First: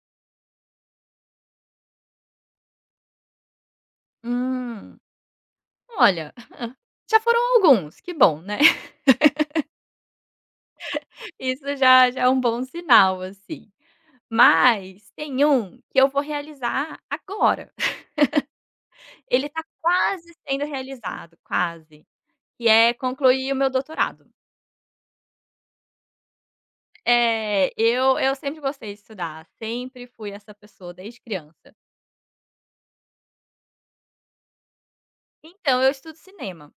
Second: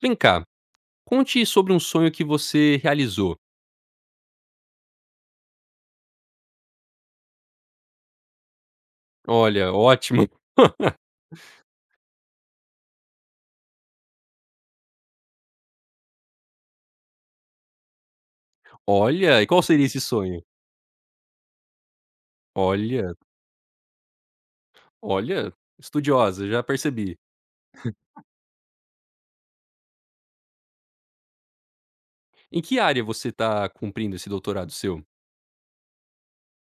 Vem cá, conte sobre um sonho que você realizou. Hum. Olha, já foram alguns, que bom, né. Olha, ótimo. Isso já já é um bom sinal, assim. Mas tem um que eu vou realizar agora. Olha, e Ele qual tá seria esse quase sonho? sendo realizado, quase, que é Olha, concluir o meu doutorado. olha, estudiosa, já percebi. Eu sempre gostei de estudar, sempre fui essa pessoa desde criança. Em que área você está cumprindo esse doutorado seu? Então eu estudo cinema.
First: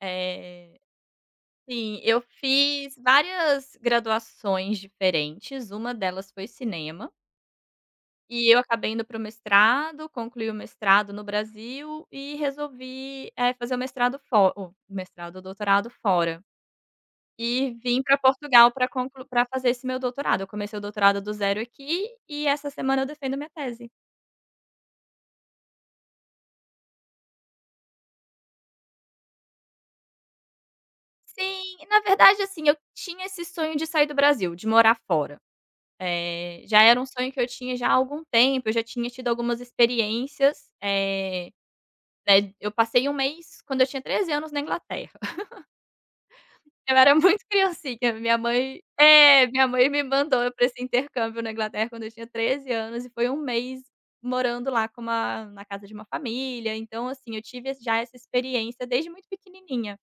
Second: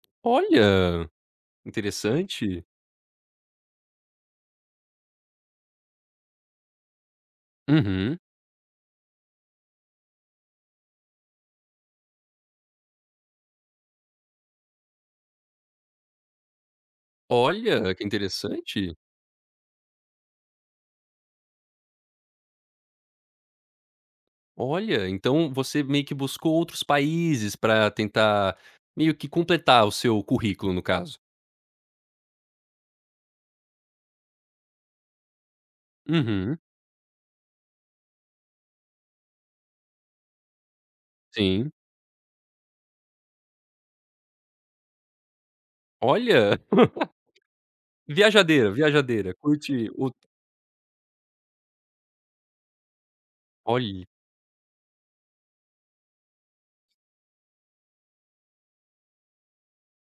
Eh, Olha, sim, eu interessante. fiz várias graduações diferentes, uma delas foi cinema. Uhum. E eu acabei indo para o mestrado, concluí o mestrado no Brasil e resolvi, fazer o mestrado fo o mestrado, o doutorado fora. E Olha, que vim para Portugal para interessante. conclu pra fazer esse meu doutorado. Eu comecei o doutorado do zero aqui e essa semana eu defendo minha tese. Olha, então você meio que buscou outros países para tentar meio que completar o seu currículo, no caso. Sim, na verdade, assim, eu tinha esse sonho de sair do Brasil, de morar fora. Uhum, Já era um sonho que eu tinha já há algum tempo, eu já tinha tido algumas experiências, sim. né, eu passei um mês quando eu tinha 13 anos na Inglaterra. Olha, Eu era muito criancinha, minha viajadeira, mãe viajadeira, é, minha curte mãe me o mandou pra esse intercâmbio na Inglaterra quando eu tinha 13 anos e foi um mês olhe. morando lá com uma na casa de uma família, então assim, eu tive esse já essa experiência desde muito pequenininha.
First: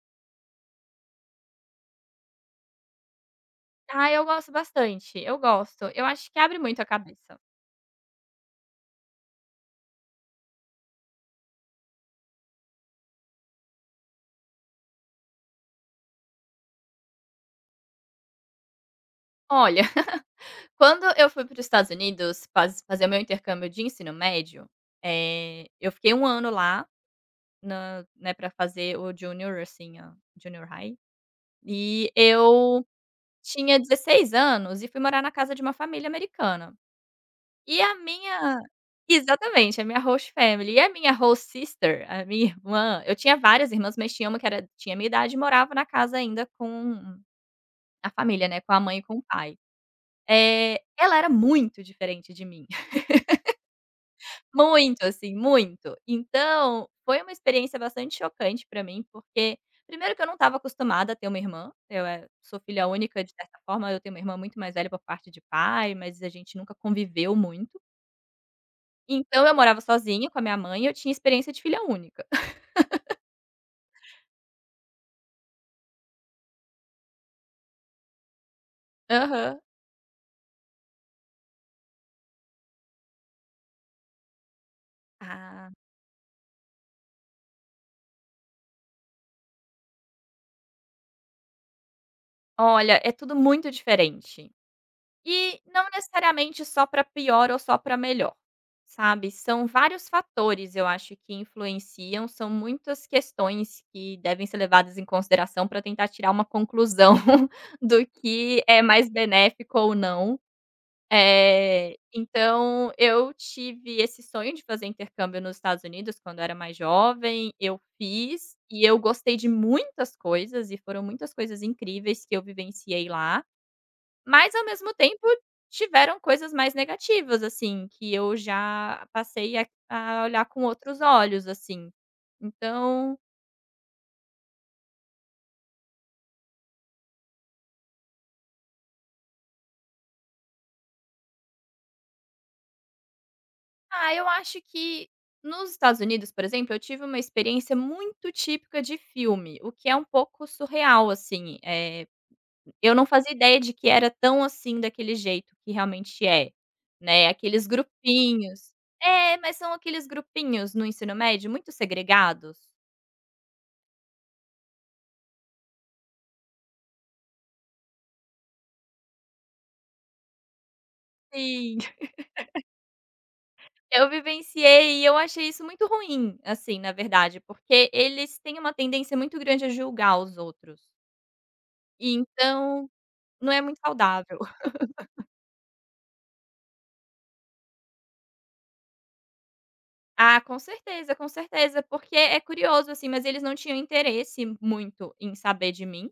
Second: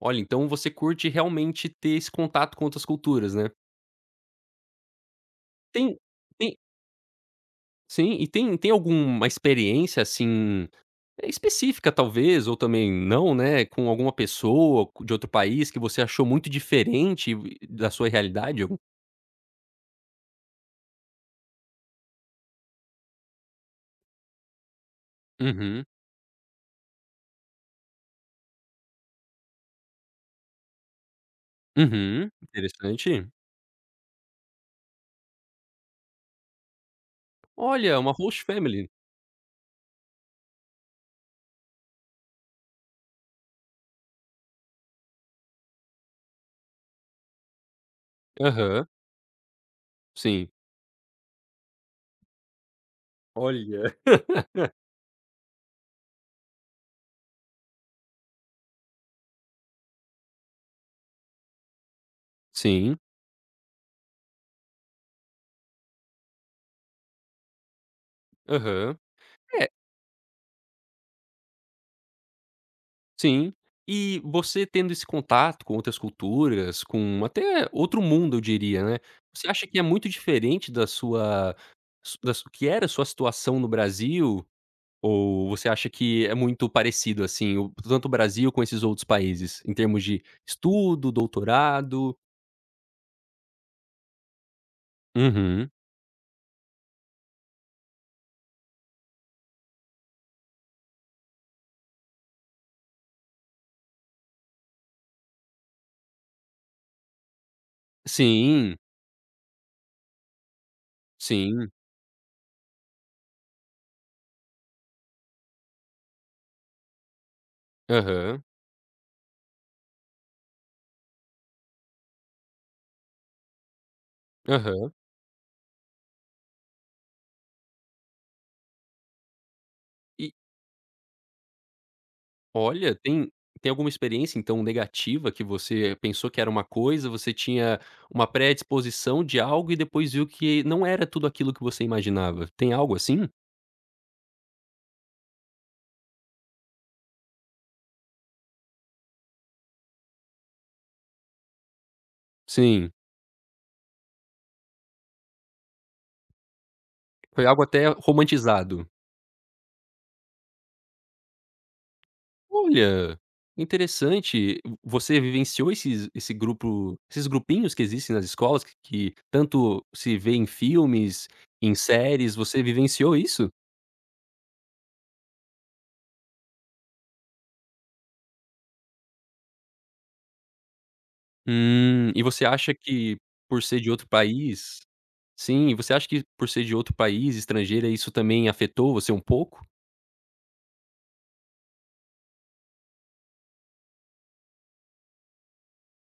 Olha, então você curte realmente ter esse contato com outras culturas, né. Ah, eu gosto bastante, eu gosto. Tem Eu acho que tem abre muito a cabeça. sim, e tem alguma experiência, assim, é, específica talvez ou também não, né, com alguma pessoa cu- de outro país que você achou muito diferente e- da sua realidade? Algum. Olha, quando eu fui para os Estados Unidos fazer o meu intercâmbio de ensino médio, Uhum, eu fiquei um ano lá na né, para fazer o junior, assim, a junior high, e uhum, eu interessante. tinha 16 anos e fui morar na casa de uma família americana. E a Olha, uma host minha family. Exatamente, a minha host family. E a minha host sister, a minha irmã, eu tinha várias irmãs, mas tinha uma que era tinha a minha idade e morava na casa ainda com a família, né, com a Aham, mãe e com o pai. sim. Ela era muito diferente de mim. Olha. Muito, assim, muito. Então, foi uma experiência bastante chocante pra mim, porque primeiro que eu não estava acostumada a ter uma irmã, sou filha Sim, única, de certa forma, eu tenho uma irmã muito mais velha por parte de pai, mas a gente nunca conviveu muito. aham. Então eu É. morava sozinha com a minha mãe e eu tinha experiência de filha única. Sim. E você tendo esse contato com outras culturas, com até outro mundo, eu diria, né, você Aham. acha que é muito diferente da sua su da su que era a sua situação no Brasil, ou você Ah, acha que é muito parecido, assim, o tanto o Brasil com esses outros países, em termos de estudo, doutorado? olha, é tudo muito diferente. E Uhum. não necessariamente só para pior ou só para melhor, sabe. São vários fatores, eu acho, que influenciam, são muitas questões que devem ser levadas em consideração para tentar tirar uma conclusão do que Sim, é mais benéfico ou não. sim. Então eu tive esse sonho de fazer intercâmbio nos Estados Unidos quando eu era mais jovem, eu Aham, fiz e eu gostei de muitas coisas e foram muitas coisas incríveis que eu vivenciei lá. Mas ao aham. mesmo tempo tiveram coisas mais negativas, assim, que eu já passei a olhar com outros olhos, assim. Olha, Então, tem alguma experiência, então, negativa que você pensou que era uma coisa, você tinha uma predisposição de algo e depois viu que não era tudo aquilo que você imaginava. Tem algo assim? ah, eu acho que nos Estados Unidos, por exemplo, eu tive uma experiência muito típica de filme, o que é um pouco surreal, assim, Sim, eu não fazia ideia de que era tão assim daquele jeito que realmente é, né, foi algo aqueles até grupinhos. romantizado. É, mas são aqueles grupinhos no ensino médio muito segregados. Olha, interessante. Você vivenciou esses esse grupo esses grupinhos que existem nas escolas que tanto se vê em filmes, em Sim. séries, você vivenciou isso? Eu vivenciei e eu achei isso muito ruim, assim, na verdade, porque eles têm uma tendência muito grande a julgar os outros. E E você acha então que não é por muito ser de outro saudável. país. Sim, e você acha que por ser de outro país, estrangeira, isso também afetou você um pouco? Ah, com certeza, porque é curioso, assim, mas eles não tinham interesse muito em saber de mim,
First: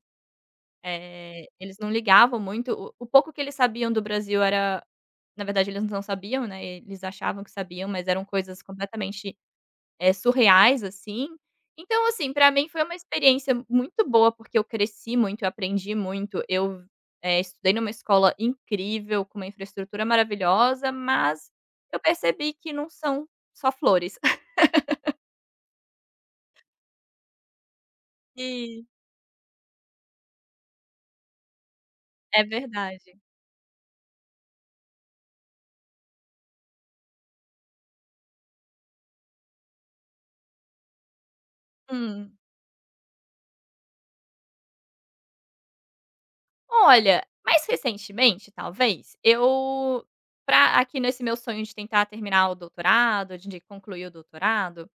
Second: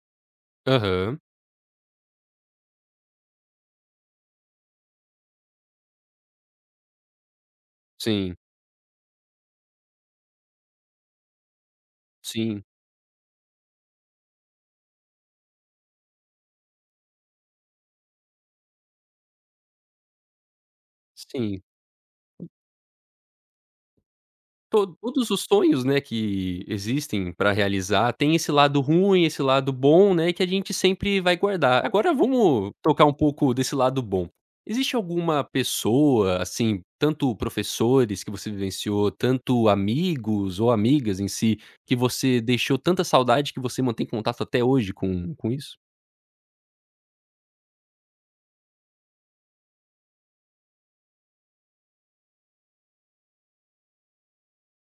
Aham. Eles não ligavam muito. O pouco que eles sabiam do Brasil era, na verdade, eles não sabiam, né, eles achavam que sabiam, mas eram Sim, coisas completamente, surreais, assim. Então, assim, para sim, mim foi uma experiência muito boa, porque eu cresci muito, eu aprendi muito, eu, estudei numa escola incrível, com uma infraestrutura maravilhosa, mas sim. eu percebi que não são só flores. To todos os sonhos, né, que existem para realizar, tem esse lado E ruim, esse lado bom, né, que a gente sempre vai guardar. Agora É vamos tocar verdade. um pouco desse lado bom. Existe alguma pessoa, assim, tanto professores que você vivenciou, tanto amigos ou amigas em si, que Hum. você deixou tanta saudade que você mantém contato até hoje com isso? Olha, mais recentemente, talvez, eu pra aqui nesse meu sonho de tentar terminar o doutorado, de concluir o doutorado,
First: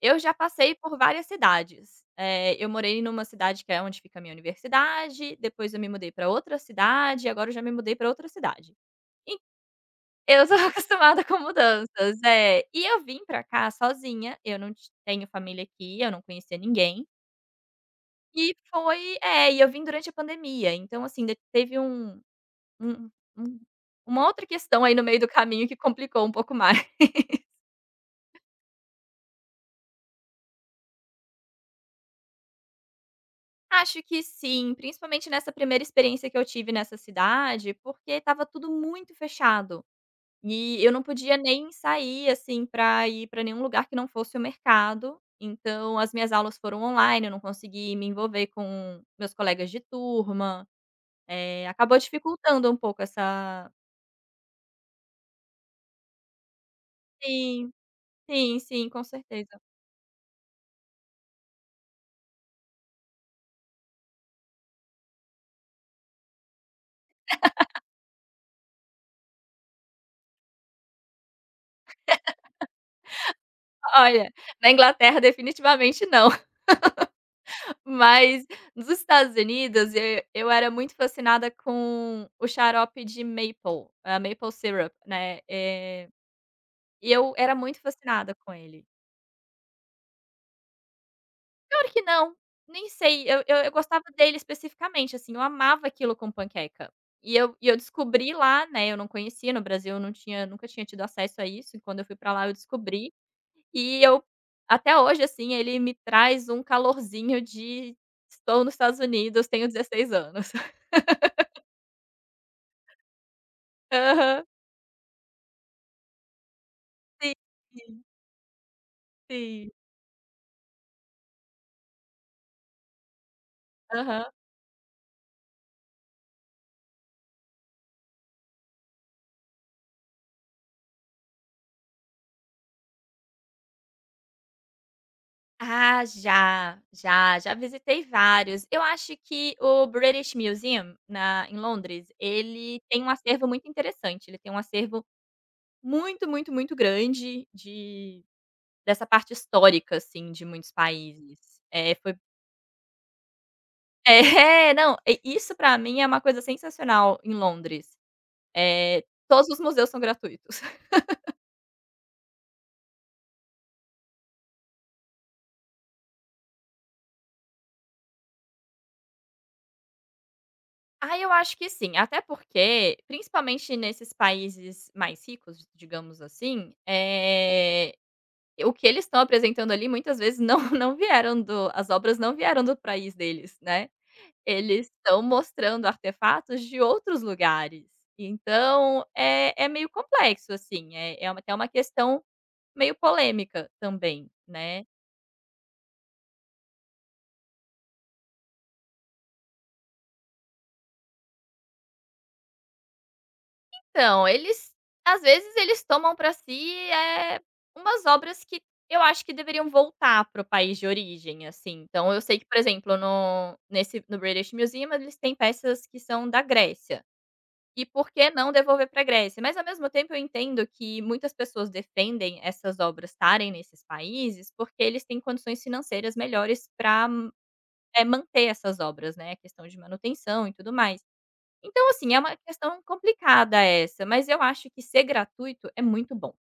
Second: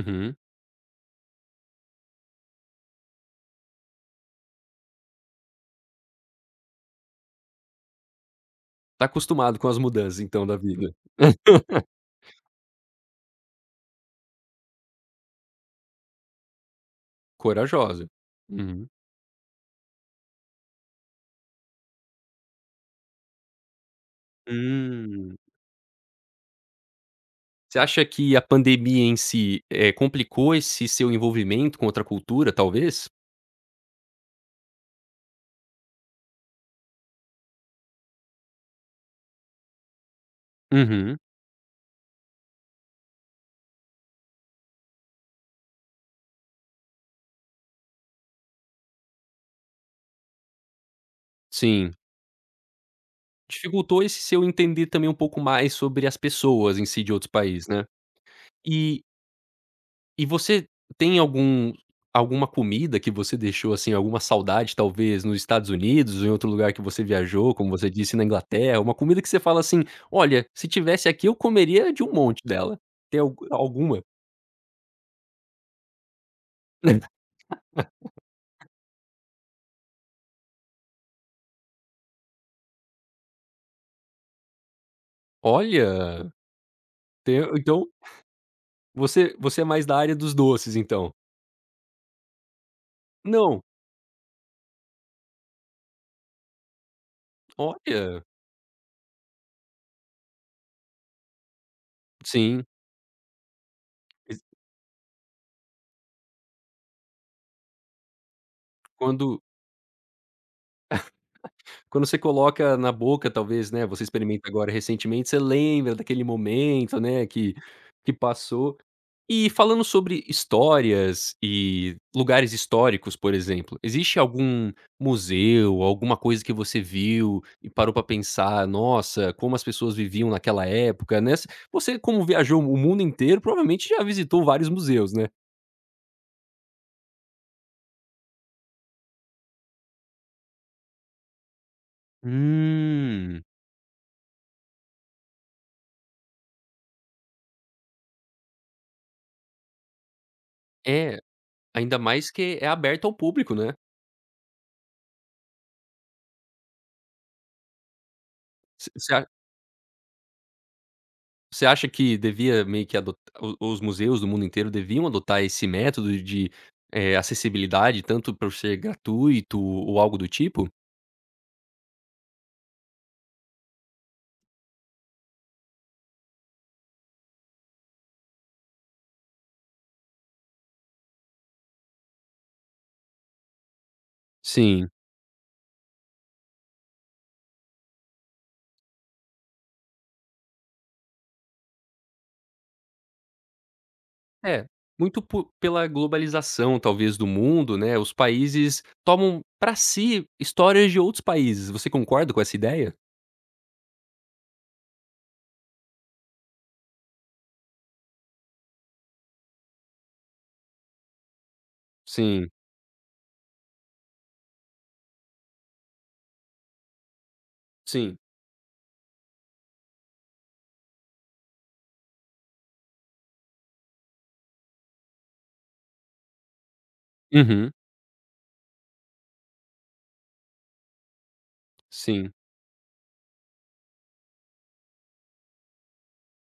eu já passei por várias cidades. Eu morei numa cidade que é onde fica a minha universidade, depois eu me mudei para outra cidade, agora eu já me mudei para outra cidade. Tá En acostumado com as mudanças então Eu da sou vida. acostumada com mudanças, é. E eu vim pra cá sozinha, eu não ti tenho família aqui, eu não conhecia ninguém, Corajosa. e Uhum. Eu vim durante a pandemia, então assim, de teve um um uma outra questão aí no meio do Hum. caminho que complicou um pouco mais. Você acha que a pandemia em si, complicou esse seu envolvimento com outra cultura, talvez? Acho que sim, principalmente nessa primeira experiência que eu tive nessa cidade, porque estava tudo muito fechado. E eu não Uhum. podia nem sair, assim, para ir para nenhum lugar que não fosse o mercado. Então, as minhas aulas foram online, eu não consegui me envolver com meus colegas de turma. Sim. Acabou dificultando um pouco essa. Dificultou esse seu entender também um pouco mais sobre as pessoas em si de outros países, Sim, né. sim, sim, E com certeza. E você tem algum alguma comida que você deixou, assim, alguma saudade, talvez, nos Estados Unidos ou em outro lugar que você viajou, como você disse, na Inglaterra, uma comida que você fala assim: "Olha, se tivesse aqui eu comeria de um monte dela". Tem algu alguma? Olha, na Inglaterra definitivamente não. Mas nos Estados Unidos, eu era muito fascinada com o xarope de maple, a maple syrup, né, Olha, e eu tem era muito então fascinada com ele. você você é mais da área dos doces, então? Pior que não, nem sei, eu eu Não, eu gostava dele especificamente, assim, eu amava aquilo com panqueca. E eu olha, descobri lá, né, eu não conhecia, no Brasil eu não tinha, nunca tinha tido acesso a isso, e quando eu fui pra lá eu sim, descobri, e eu ex até hoje, assim, ele me traz um calorzinho de: "Estou nos Estados quando Unidos, tenho 16 anos". quando você coloca na boca, talvez, né, você Aham. experimenta agora recentemente, você lembra daquele momento, né, Sim, que passou. E sim. falando sobre histórias e lugares históricos, por exemplo, existe Aham. algum museu, alguma coisa que você viu e parou pra pensar: "Nossa, como as pessoas viviam naquela época", né, se você como viajou o mundo inteiro, provavelmente já visitou vários museus, né? Ah, já, já, já visitei vários. Eu acho que o British Museum na em Londres, ele tem um Hum. acervo muito interessante, ele tem um acervo muito, muito, muito grande de dessa parte histórica, assim, de muitos É, países. Ainda Foi mais que é aberto ao público, né? é, não, e isso pra mim é uma coisa sensacional em Londres. Você Todos os museus são gratuitos. Você acha que devia meio que adot os museus do mundo inteiro deviam adotar esse método de, acessibilidade tanto para ser gratuito ou algo do tipo? Ah, eu acho que sim, até porque, principalmente nesses países mais ricos, digamos assim, o que eles estão apresentando ali muitas vezes não não vieram do as obras não vieram do país deles, né. Eles Sim. estão mostrando artefatos de outros lugares. Então é meio complexo, assim, é uma, até uma questão meio polêmica também, É, né. muito po pela globalização talvez do mundo, né, os países tomam para si histórias de outros países. Você concorda com essa ideia? Então, eles às vezes eles tomam para si, umas obras que eu acho que deveriam voltar para o país de origem, assim. Então eu sei que, Sim, por exemplo, no British Museum, eles têm peças que são da Grécia. E por sim. que não devolver pra Grécia? Mas ao mesmo tempo eu entendo que muitas pessoas defendem essas obras estarem nesses países, porque eles têm condições financeiras melhores para Uhum, manter essas obras, né, a questão de manutenção e tudo mais. Então, assim, é sim. uma questão complicada essa, mas eu acho que ser gratuito é muito bom.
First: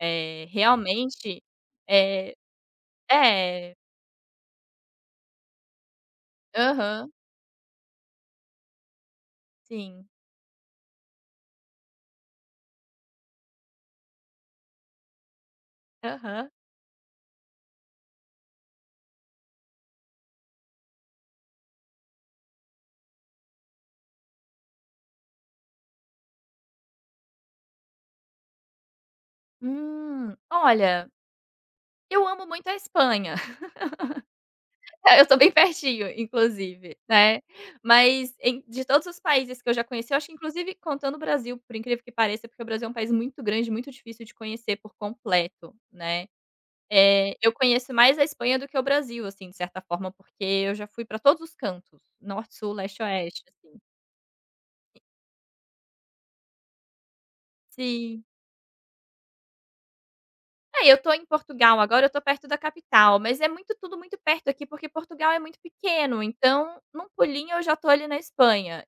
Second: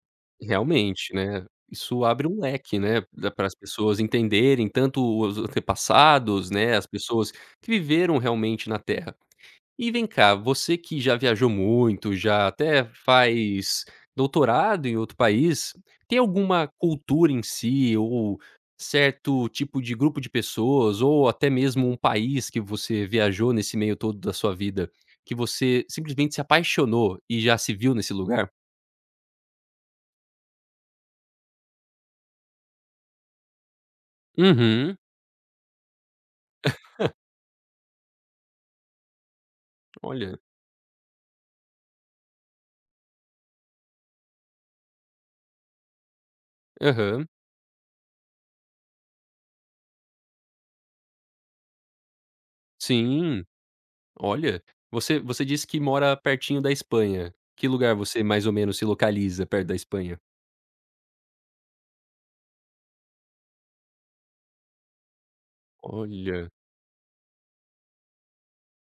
Realmente, Realmente, né, isso abre eh um leque, né, para as é. pessoas entenderem tanto os antepassados, né, as Aham, pessoas que viveram realmente na Terra. E vem sim. cá, você que já viajou muito, já até faz doutorado em outro país, tem Aham. alguma cultura em si ou certo tipo de grupo de pessoas ou até mesmo um país que você viajou nesse meio todo da sua vida, que você simplesmente se apaixonou e já se viu nesse lugar? Olha, eu amo muito a Espanha. Uhum. Eu tô bem pertinho, inclusive, né. Mas de todos os países que eu já conheci, eu acho que, Olha. inclusive contando o Brasil, por incrível que pareça, porque o Brasil é um país muito grande, muito difícil de conhecer por completo, né. Aham. Eu conheço mais a Espanha do que o Brasil, assim, de certa forma, porque eu já fui pra todos os cantos, norte, sul, leste, oeste, Sim, assim. olha, você disse que mora pertinho da Espanha. Que lugar você Sim. mais ou menos se localiza perto da Espanha? É, eu tô em Portugal agora, eu tô perto da capital, mas é muito tudo muito perto aqui, porque Portugal é muito pequeno, Olha, então num pulinho eu já tô ali na Espanha.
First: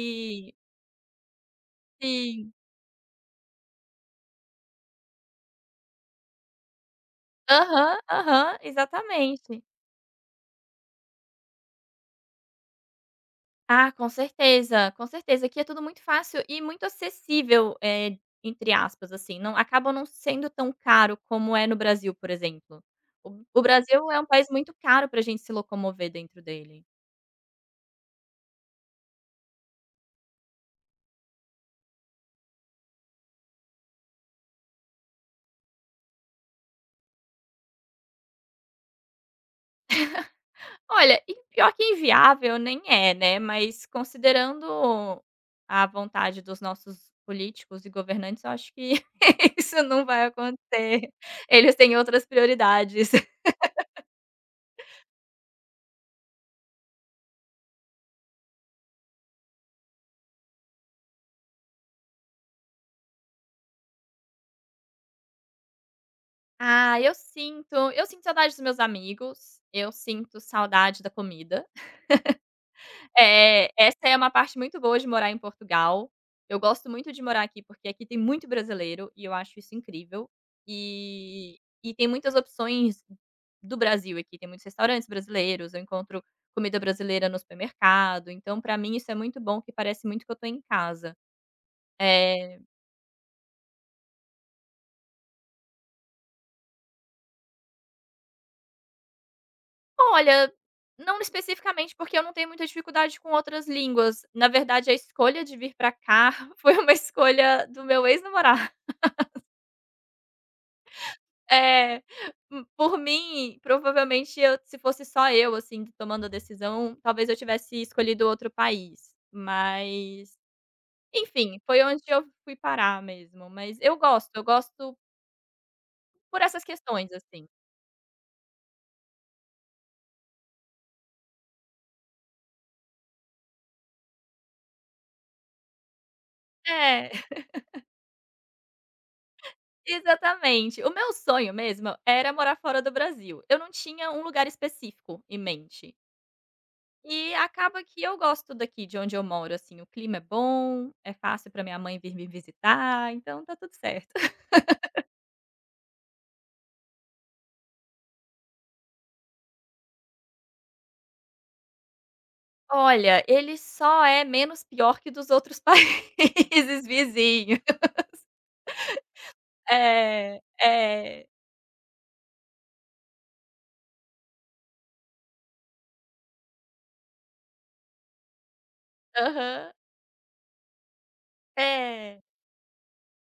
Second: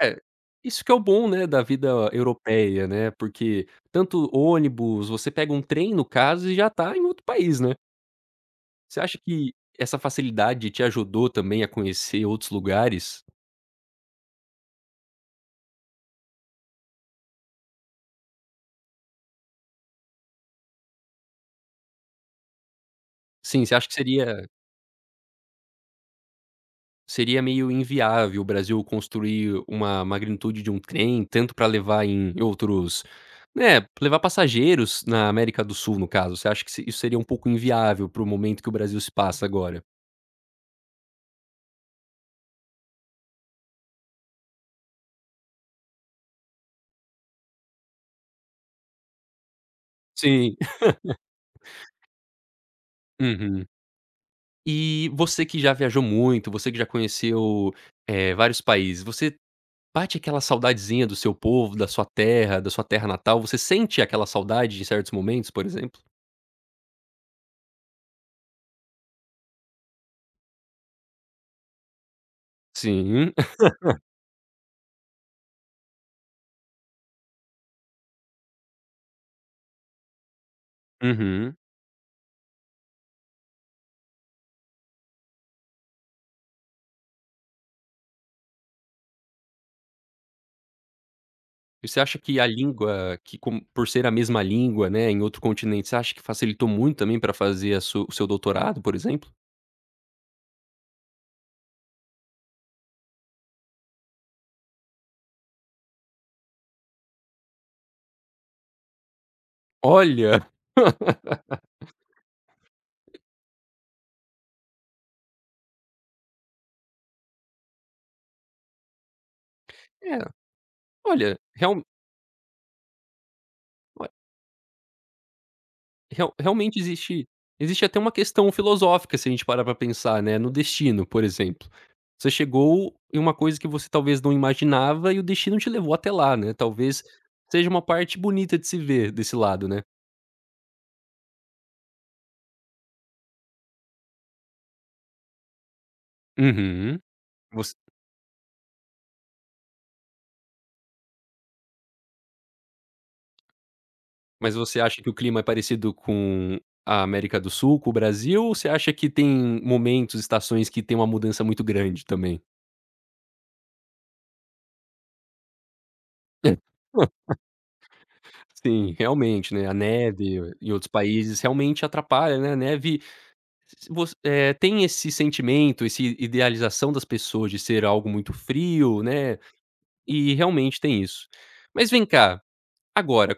é, isso que é o bom, né, da vida sim. europeia, né, porque tanto ônibus, você pega um trem no caso e já tá em outro país, né. Aham, aham, Você acha que exatamente. essa facilidade te ajudou também a conhecer outros lugares? Ah, com certeza, com certeza. Aqui é tudo muito fácil e muito acessível, entre aspas, assim, não acaba não sendo tão caro como é no Brasil, por exemplo. O Sim, você acha que Brasil é um seria. país muito caro para a gente se locomover dentro dele. Seria meio inviável o Brasil construir uma magnitude de um trem, tanto para levar em outros, né, levar passageiros na América do Sul, no caso. Você acha que se isso seria um pouco inviável para o momento que o Brasil se passa agora? Olha, e pior que inviável nem é, né, mas considerando a vontade dos nossos políticos e governantes, eu acho que isso não vai Sim. acontecer. Eles têm outras prioridades. Uhum. E você que já viajou muito, você que já conheceu, vários países, você bate aquela saudadezinha do seu povo, da sua terra natal? Você sente aquela saudade em certos momentos, por exemplo? Ah, eu sinto saudade dos meus amigos, eu sinto saudade da comida. Sim. Essa é uma parte muito boa de morar em Portugal. Eu gosto muito de morar aqui, porque aqui tem muito brasileiro e eu acho isso incrível. Uhum. E e tem muitas opções do Brasil aqui, tem muitos restaurantes brasileiros, eu encontro comida brasileira no supermercado, então pra mim isso é muito bom, que parece muito que eu tô em casa. E você acha que a Eh língua, que com por ser a mesma língua, né, em outro continente, você acha que facilitou muito também para fazer a su o seu doutorado, por exemplo? Olha, não especificamente, porque eu não tenho muita dificuldade com outras línguas. Na verdade, a escolha de vir pra cá foi uma escolha do meu ex-namorado. Olha! É, por mim, provavelmente, eu se fosse só eu, assim, tomando a decisão, talvez eu tivesse escolhido outro país. É, Mas, olha, enfim, foi real onde eu fui parar mesmo. Mas eu gosto real por essas realmente questões, existe assim. existe até uma questão filosófica se a gente parar para pensar, né, no destino, por exemplo. Você chegou em uma coisa que você talvez não imaginava e o destino te levou até lá, né, talvez É. seja uma parte bonita de se ver desse lado, né. Exatamente. O meu sonho mesmo era morar fora do Brasil. Eu não tinha um lugar específico em mente. Uhum. E acaba que eu gosto daqui de onde eu moro, assim, o clima é bom, é fácil para minha mãe vir me visitar, então tá tudo certo. Mas você acha que o clima é parecido com a América do Sul, com o Brasil, ou você acha que tem momentos, estações que tem uma mudança muito grande também? Olha, ele só é menos pior que dos outros países vizinhos. Sim, realmente, né, a É, neve em outros é. países realmente atrapalha, né, a neve se voc tem esse sentimento, esse idealização das pessoas de ser algo muito frio, né, Aham. e realmente tem isso. Mas vem É. cá, agora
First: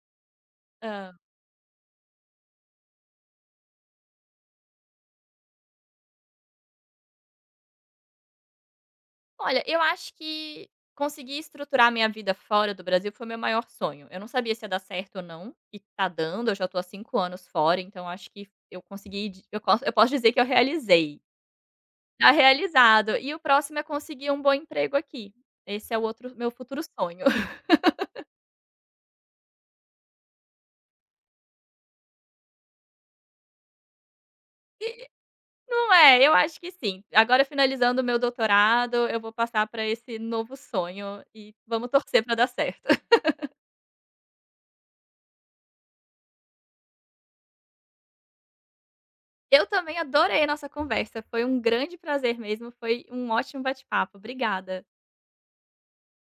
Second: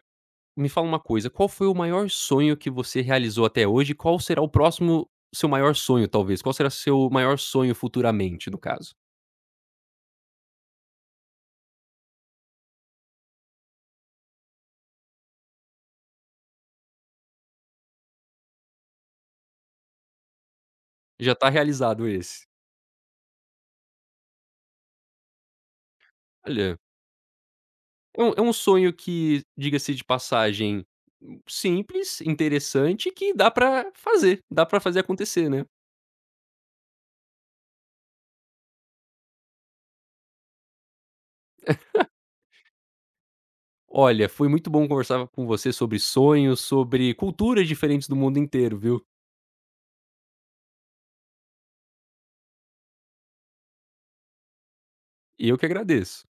me fala uma coisa, qual foi o maior sonho que você realizou até hoje? Qual será o próximo seu maior sonho, talvez? Qual será seu maior sonho futuramente, no caso? Olha, eu acho que conseguir estruturar minha vida fora do Brasil foi o meu maior sonho. Eu não sabia se ia dar certo ou não, e tá dando, eu já tô há 5 anos fora, então acho que eu consegui di eu posso dizer que eu realizei. Já tá realizado Tá esse. realizado. E o próximo é conseguir um bom emprego aqui. Esse é o outro meu Olha, futuro sonho. É um sonho que, diga-se de passagem, simples, interessante, que dá pra fazer acontecer, né. Não é? Eu acho que sim. Agora finalizando o meu doutorado, eu vou passar para esse novo sonho e vamos torcer para dar certo. Olha, foi muito bom conversar com você sobre sonhos, sobre culturas diferentes do mundo inteiro, viu. Eu também adorei a nossa conversa, foi um grande prazer mesmo, foi um ótimo bate-papo. Obrigada. E eu que agradeço.